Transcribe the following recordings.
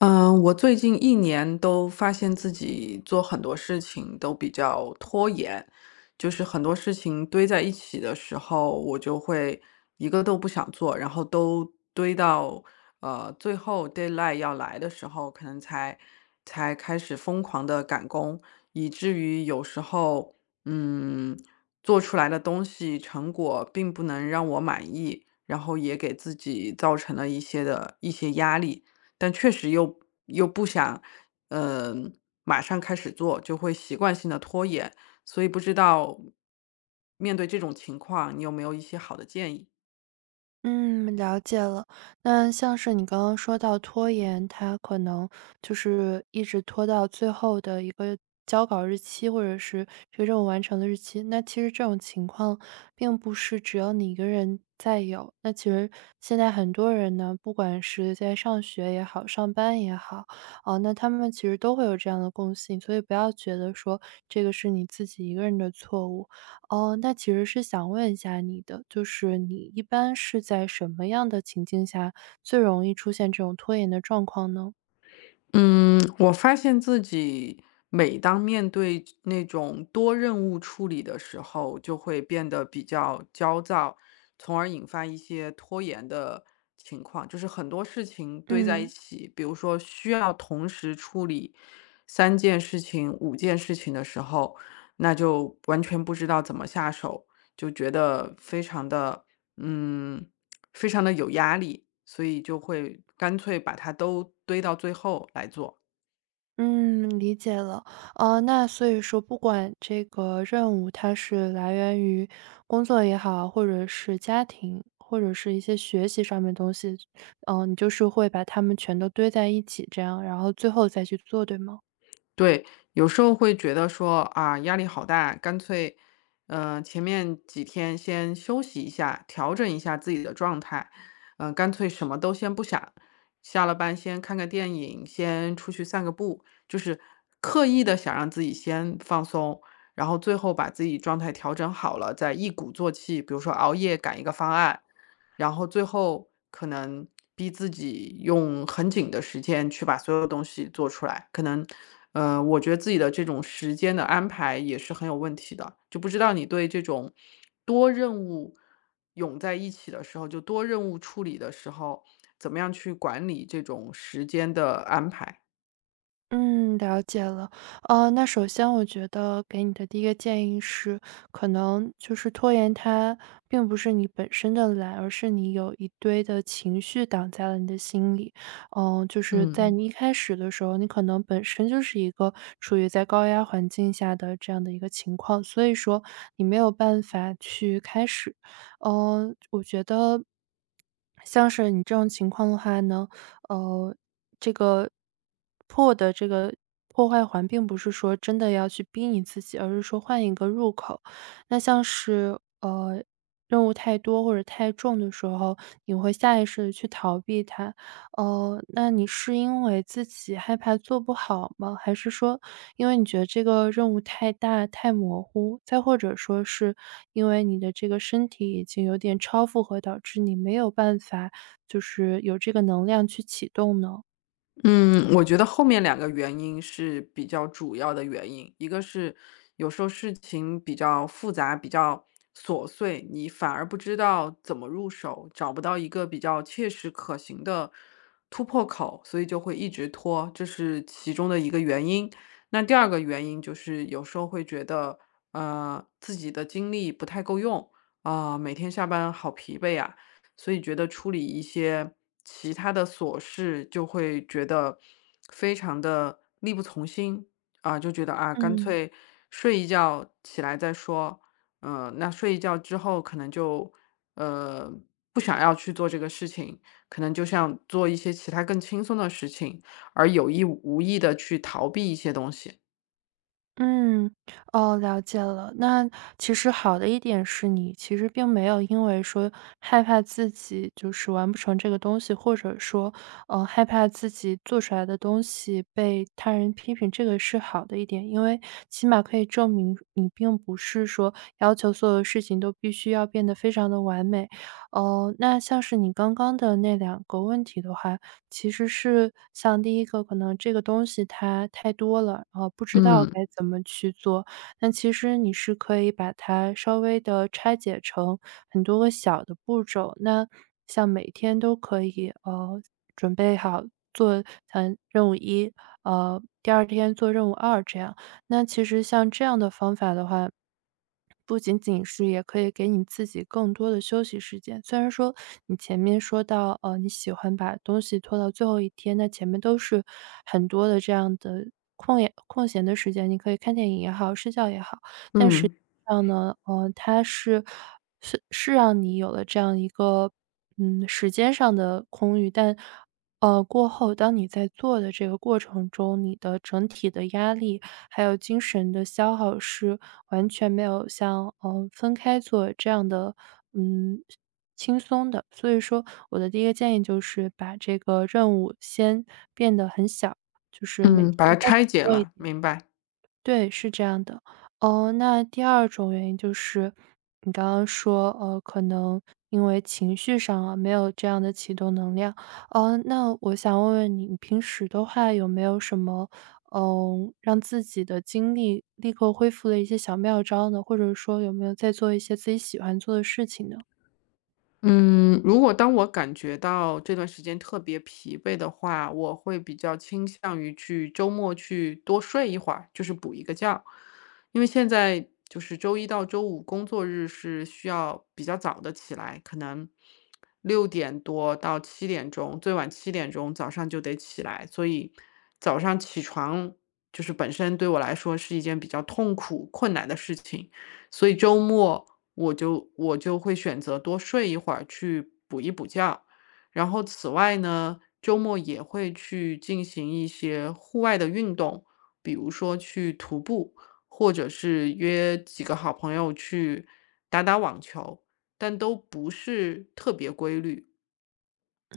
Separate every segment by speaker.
Speaker 1: 嗯，我最近一年都发现自己做很多事情都比较拖延，就是很多事情堆在一起的时候，我就会一个都不想做，然后都堆到最后 deadline 要来的时候，可能才开始疯狂的赶工，以至于有时候嗯做出来的东西成果并不能让我满意，然后也给自己造成了一些压力。但确实又不想，嗯，马上开始做，就会习惯性的拖延，所以不知道面对这种情况，你有没有一些好的建议？
Speaker 2: 嗯，了解了。那像是你刚刚说到拖延，它可能就是一直拖到最后的一个交稿日期，或者是这个任务完成的日期。那其实这种情况并不是只有你一个人在有，那其实现在很多人呢，不管是在上学也好，上班也好，哦，那他们其实都会有这样的共性，所以不要觉得说这个是你自己一个人的错误。哦，那其实是想问一下你的，就是你一般是在什么样的情境下最容易出现这种拖延的状况呢？
Speaker 1: 嗯，我发现自己每当面对那种多任务处理的时候，就会变得比较焦躁，从而引发一些拖延的情况。就是很多事情堆在一
Speaker 2: 嗯
Speaker 1: 起，比如说需要同时处理三件事情、五件事情的时候，那就完全不知道怎么下手，就觉得嗯，非常的有压力，所以就会干脆把它都堆到最后来做。
Speaker 2: 嗯，理解了。那所以说，不管这个任务它是来源于工作也好，或者是家庭，或者是一些学习上面东西，嗯、你就是会把它们全都堆在一起，这样，然后最后再去做，对吗？
Speaker 1: 对，有时候会觉得说，啊，压力好大，干脆，前面几天先休息一下，调整一下自己的状态，干脆什么都先不想，下了班先看个电影，先出去散个步，就是刻意的想让自己先放松，然后最后把自己状态调整好了，再一鼓作气，比如说熬夜赶一个方案。然后最后可能逼自己用很紧的时间去把所有东西做出来，可能，我觉得自己的这种时间的安排也是很有问题的。就不知道你对这种多任务涌在一起的时候，就多任务处理的时候，怎么样去管理这种时间的安排？
Speaker 2: 嗯，了解了。那首先我觉得给你的第一个建议是，可能就是拖延它并不是你本身的懒，而是你有一堆的情绪挡在了你的心里。嗯、就是在
Speaker 1: 嗯。
Speaker 2: 你一开始的时候，你可能本身就是一个处于在高压环境下的这样的一个情况，所以说你没有办法去开始。嗯、我觉得像是你这种情况的话呢，呃，这个破的破坏环并不是说真的要去逼你自己，而是说换一个入口。那像是，任务太多或者太重的时候，你会下意识的去逃避它。哦，那你是因为自己害怕做不好吗？还是说因为你觉得这个任务太大、太模糊？再或者说是因为你的这个身体已经有点超负荷，导致你没有办法就是有这个能量去启动呢？
Speaker 1: 嗯，我觉得后面两个原因是比较主要的原因，一个是有时候事情比较复杂、比较琐碎，你反而不知道怎么入手，找不到一个比较切实可行的突破口，所以就会一直拖，这是其中的一个原因。那第二个原因就是有时候会觉得，自己的精力不太够用，啊、每天下班好疲惫呀、所以觉得处理一些其他的琐事就会觉得非常的力不从心。啊，就觉得，啊，干
Speaker 2: 嗯。
Speaker 1: 脆睡一觉起来再说，那睡一觉之后可能就，呃，不想要去做这个事情，可能就像做一些其他更轻松的事情，而有意无意的去逃避一些东西。
Speaker 2: 嗯，哦，了解了。那其实好的一点是你其实并没有因为说害怕自己就是完不成这个东西，或者说，害怕自己做出来的东西被他人批评，这个是好的一点，因为起码可以证明你并不是说要求所有事情都必须要变得非常的完美。哦，那像是你刚刚的那两个问题的话，其实是像第一个可能这个东西它太多了，然后不知道
Speaker 1: 嗯，
Speaker 2: 该怎么去做。但其实你是可以把它稍微的拆解成很多个小的步骤，那像每天都可以，准备好做像任务一，第二天做任务二这样。那其实像这样的方法的话，不仅仅是也可以给你自己更多的休息时间。虽然说你前面说到，你喜欢把东西拖到最后一天，那前面都是很多的这样的空闲的时间，你可以看电影也好，睡觉也好，但实际
Speaker 1: 嗯，
Speaker 2: 上呢，它是让你有了这样一个嗯时间上的空余，但过后当你在做的这个过程中，你的整体的压力，还有精神的消耗是完全没有像，分开做这样的，嗯，轻松的。所以说我的第一个建议就是把这个任务先变得很小，就是每
Speaker 1: 嗯，
Speaker 2: 天
Speaker 1: 把它
Speaker 2: 开始
Speaker 1: 拆解
Speaker 2: 做一
Speaker 1: 了，
Speaker 2: 点。
Speaker 1: 明白。
Speaker 2: 对，是这样的。哦，那第二种原因就是你刚刚说，可能因为情绪上啊，没有这样的启动能量。那我想问问你，你平时的话有没有什么，嗯，让自己的精力立刻恢复的一些小妙招呢？或者说有没有在做一些自己喜欢做的事情呢？
Speaker 1: 嗯，如果当我感觉到这段时间特别疲惫的话，我会比较倾向于去周末去多睡一会儿，就是补一个觉。因为现在就是周一到周五工作日是需要比较早的起来，可能6点多到七点钟，最晚七点钟早上就得起来，所以早上起床就是本身对我来说是一件比较痛苦、困难的事情，所以周末。我就会选择多睡一会儿去补一补觉。然后此外呢，周末也会去进行一些户外的运动，比如说去徒步，或者是约几个好朋友去打打网球，但都不是特别规律。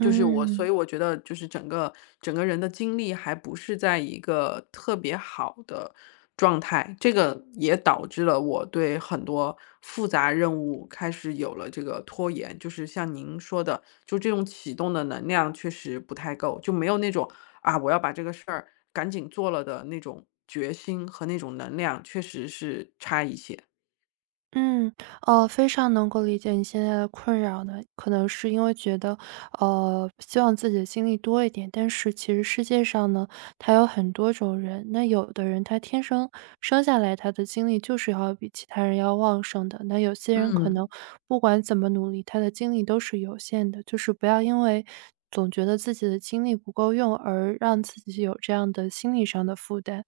Speaker 1: 就是我所以我觉得就是整个人的精力还不是在一个特别好的状态，这个也导致了我对很多复杂任务开始有了这个拖延。就是像您说的，就这种启动的能量确实不太够，就没有那种啊，我要把这个事儿赶紧做了的那种决心和那种能量，确实是差一些。
Speaker 2: 嗯，非常能够理解你现在的困扰呢，可能是因为觉得，希望自己的经历多一点，但是其实世界上呢，它有很多种人，那有的人他天生生下来他的精力就是要比其他人要旺盛的，那有些人可能
Speaker 1: 嗯
Speaker 2: 不管怎么努力，他的精力都是有限的，就是不要因为总觉得自己的精力不够用而让自己有这样的心理上的负担。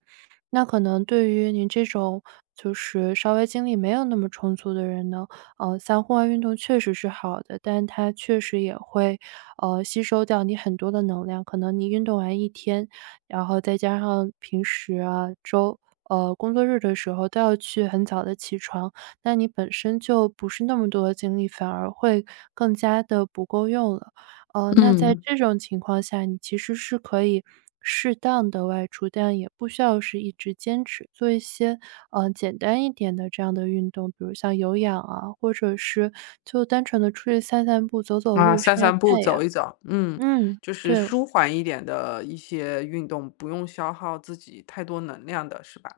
Speaker 2: 那可能对于您这种就是稍微精力没有那么充足的人呢，像户外运动确实是好的，但它确实也会，吸收掉你很多的能量。可能你运动完一天，然后再加上平时啊、工作日的时候都要去很早的起床，那你本身就不是那么多的精力，反而会更加的不够用了。哦，那在
Speaker 1: 嗯。
Speaker 2: 这种情况下，你其实是可以适当的外出，但也不需要是一直坚持。做一些简单一点的这样的运动，比如像有氧啊，或者是就单纯的出去散散步、走走
Speaker 1: 啊，
Speaker 2: 路、晒
Speaker 1: 散
Speaker 2: 晒
Speaker 1: 散步，
Speaker 2: 太阳。
Speaker 1: 走一走，
Speaker 2: 嗯，
Speaker 1: 就是
Speaker 2: 对。
Speaker 1: 舒缓一点的一些运动，不用消耗自己太多能量的，是吧？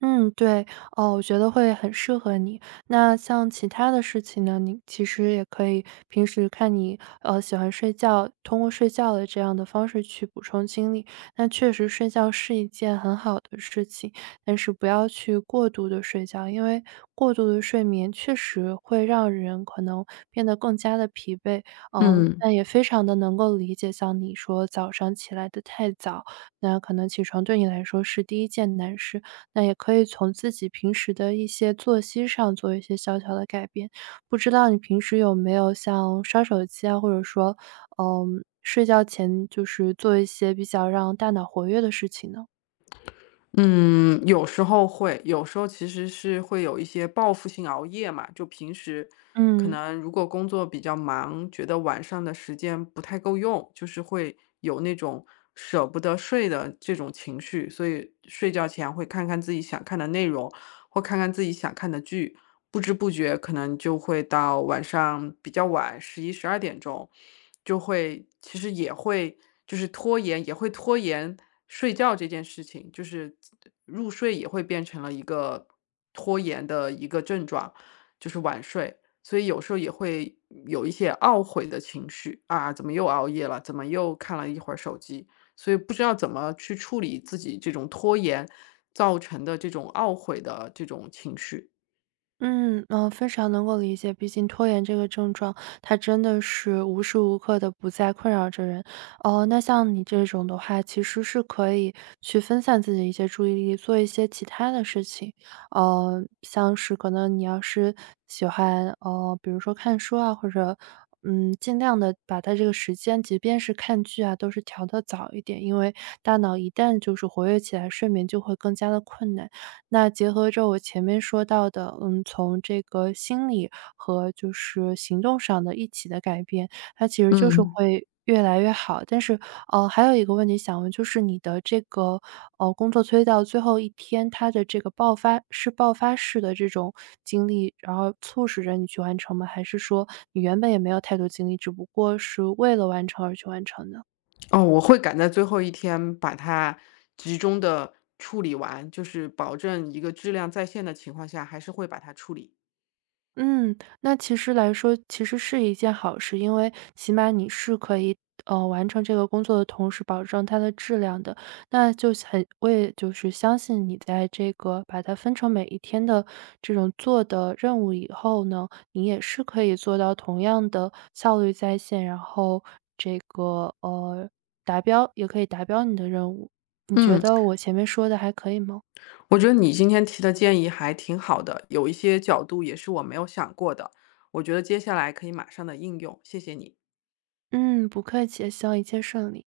Speaker 2: 嗯，对，哦，我觉得会很适合你。那像其他的事情呢，你其实也可以平时看你，喜欢睡觉，通过睡觉的这样的方式去补充精力。那确实睡觉是一件很好的事情，但是不要去过度的睡觉，因为过度的睡眠确实会让人可能变得更加的疲惫。哦。
Speaker 1: 嗯。
Speaker 2: 但也非常的能够理解像你说早上起来的太早，那可能起床对你来说是第一件难事。那也可以从自己平时的一些作息上做一些小小的改变。不知道你平时有没有像刷手机啊，或者说，嗯，睡觉前就是做一些比较让大脑活跃的事情呢？
Speaker 1: 嗯，有时候会，有时候其实是会有一些报复性熬夜嘛，就平时可
Speaker 2: 嗯。
Speaker 1: 能如果工作比较忙，觉得晚上的时间不太够用，就是会有那种舍不得睡的这种情绪，所以睡觉前会看看自己想看的内容，或看看自己想看的剧，不知不觉可能就会到晚上比较晚，11、12点钟。就会其实也会就是拖延，也会拖延睡觉这件事情，就是入睡也会变成了一个拖延的一个症状，就是晚睡。所以有时候也会有一些懊悔的情绪啊，怎么又熬夜了？怎么又看了一会儿手机？所以不知道怎么去处理自己这种拖延造成的这种懊悔的这种情绪。
Speaker 2: 嗯，非常能够理解，毕竟拖延这个症状，它真的是无时无刻的不在困扰着人。哦，那像你这种的话，其实是可以去分散自己的一些注意力，做一些其他的事情。像是可能你要是喜欢，比如说看书啊，或者，嗯，尽量的把它这个时间，即便是看剧啊，都是调的早一点，因为大脑一旦就是活跃起来，睡眠就会更加的困难。那结合着我前面说到的，嗯，从这个心理和就是行动上的一起的改变，它其实就是
Speaker 1: 嗯。
Speaker 2: 会越来越好。但是，还有一个问题想问，就是你的这个，工作推到最后一天，它的这个爆发是爆发式的这种经历，然后促使着你去完成吗？还是说你原本也没有太多精力，只不过是为了完成而去完成的？
Speaker 1: 哦，我会赶在最后一天把它集中的处理完，就是保证一个质量在线的情况下，还是会把它处理。
Speaker 2: 嗯，那其实来说，其实是一件好事，因为起码你是可以，完成这个工作的同时，保证它的质量的。那我也就是相信你在这个把它分成每一天的这种做的任务以后呢，你也是可以做到同样的效率在线，然后这个，达标也可以达标你的任务。你觉
Speaker 1: 嗯，
Speaker 2: 得我前面说的还可以吗？
Speaker 1: 我觉得你今天提的建议还挺好的，有一些角度也是我没有想过的，我觉得接下来可以马上的应用，谢谢你。
Speaker 2: 嗯，不客气，希望一切顺利。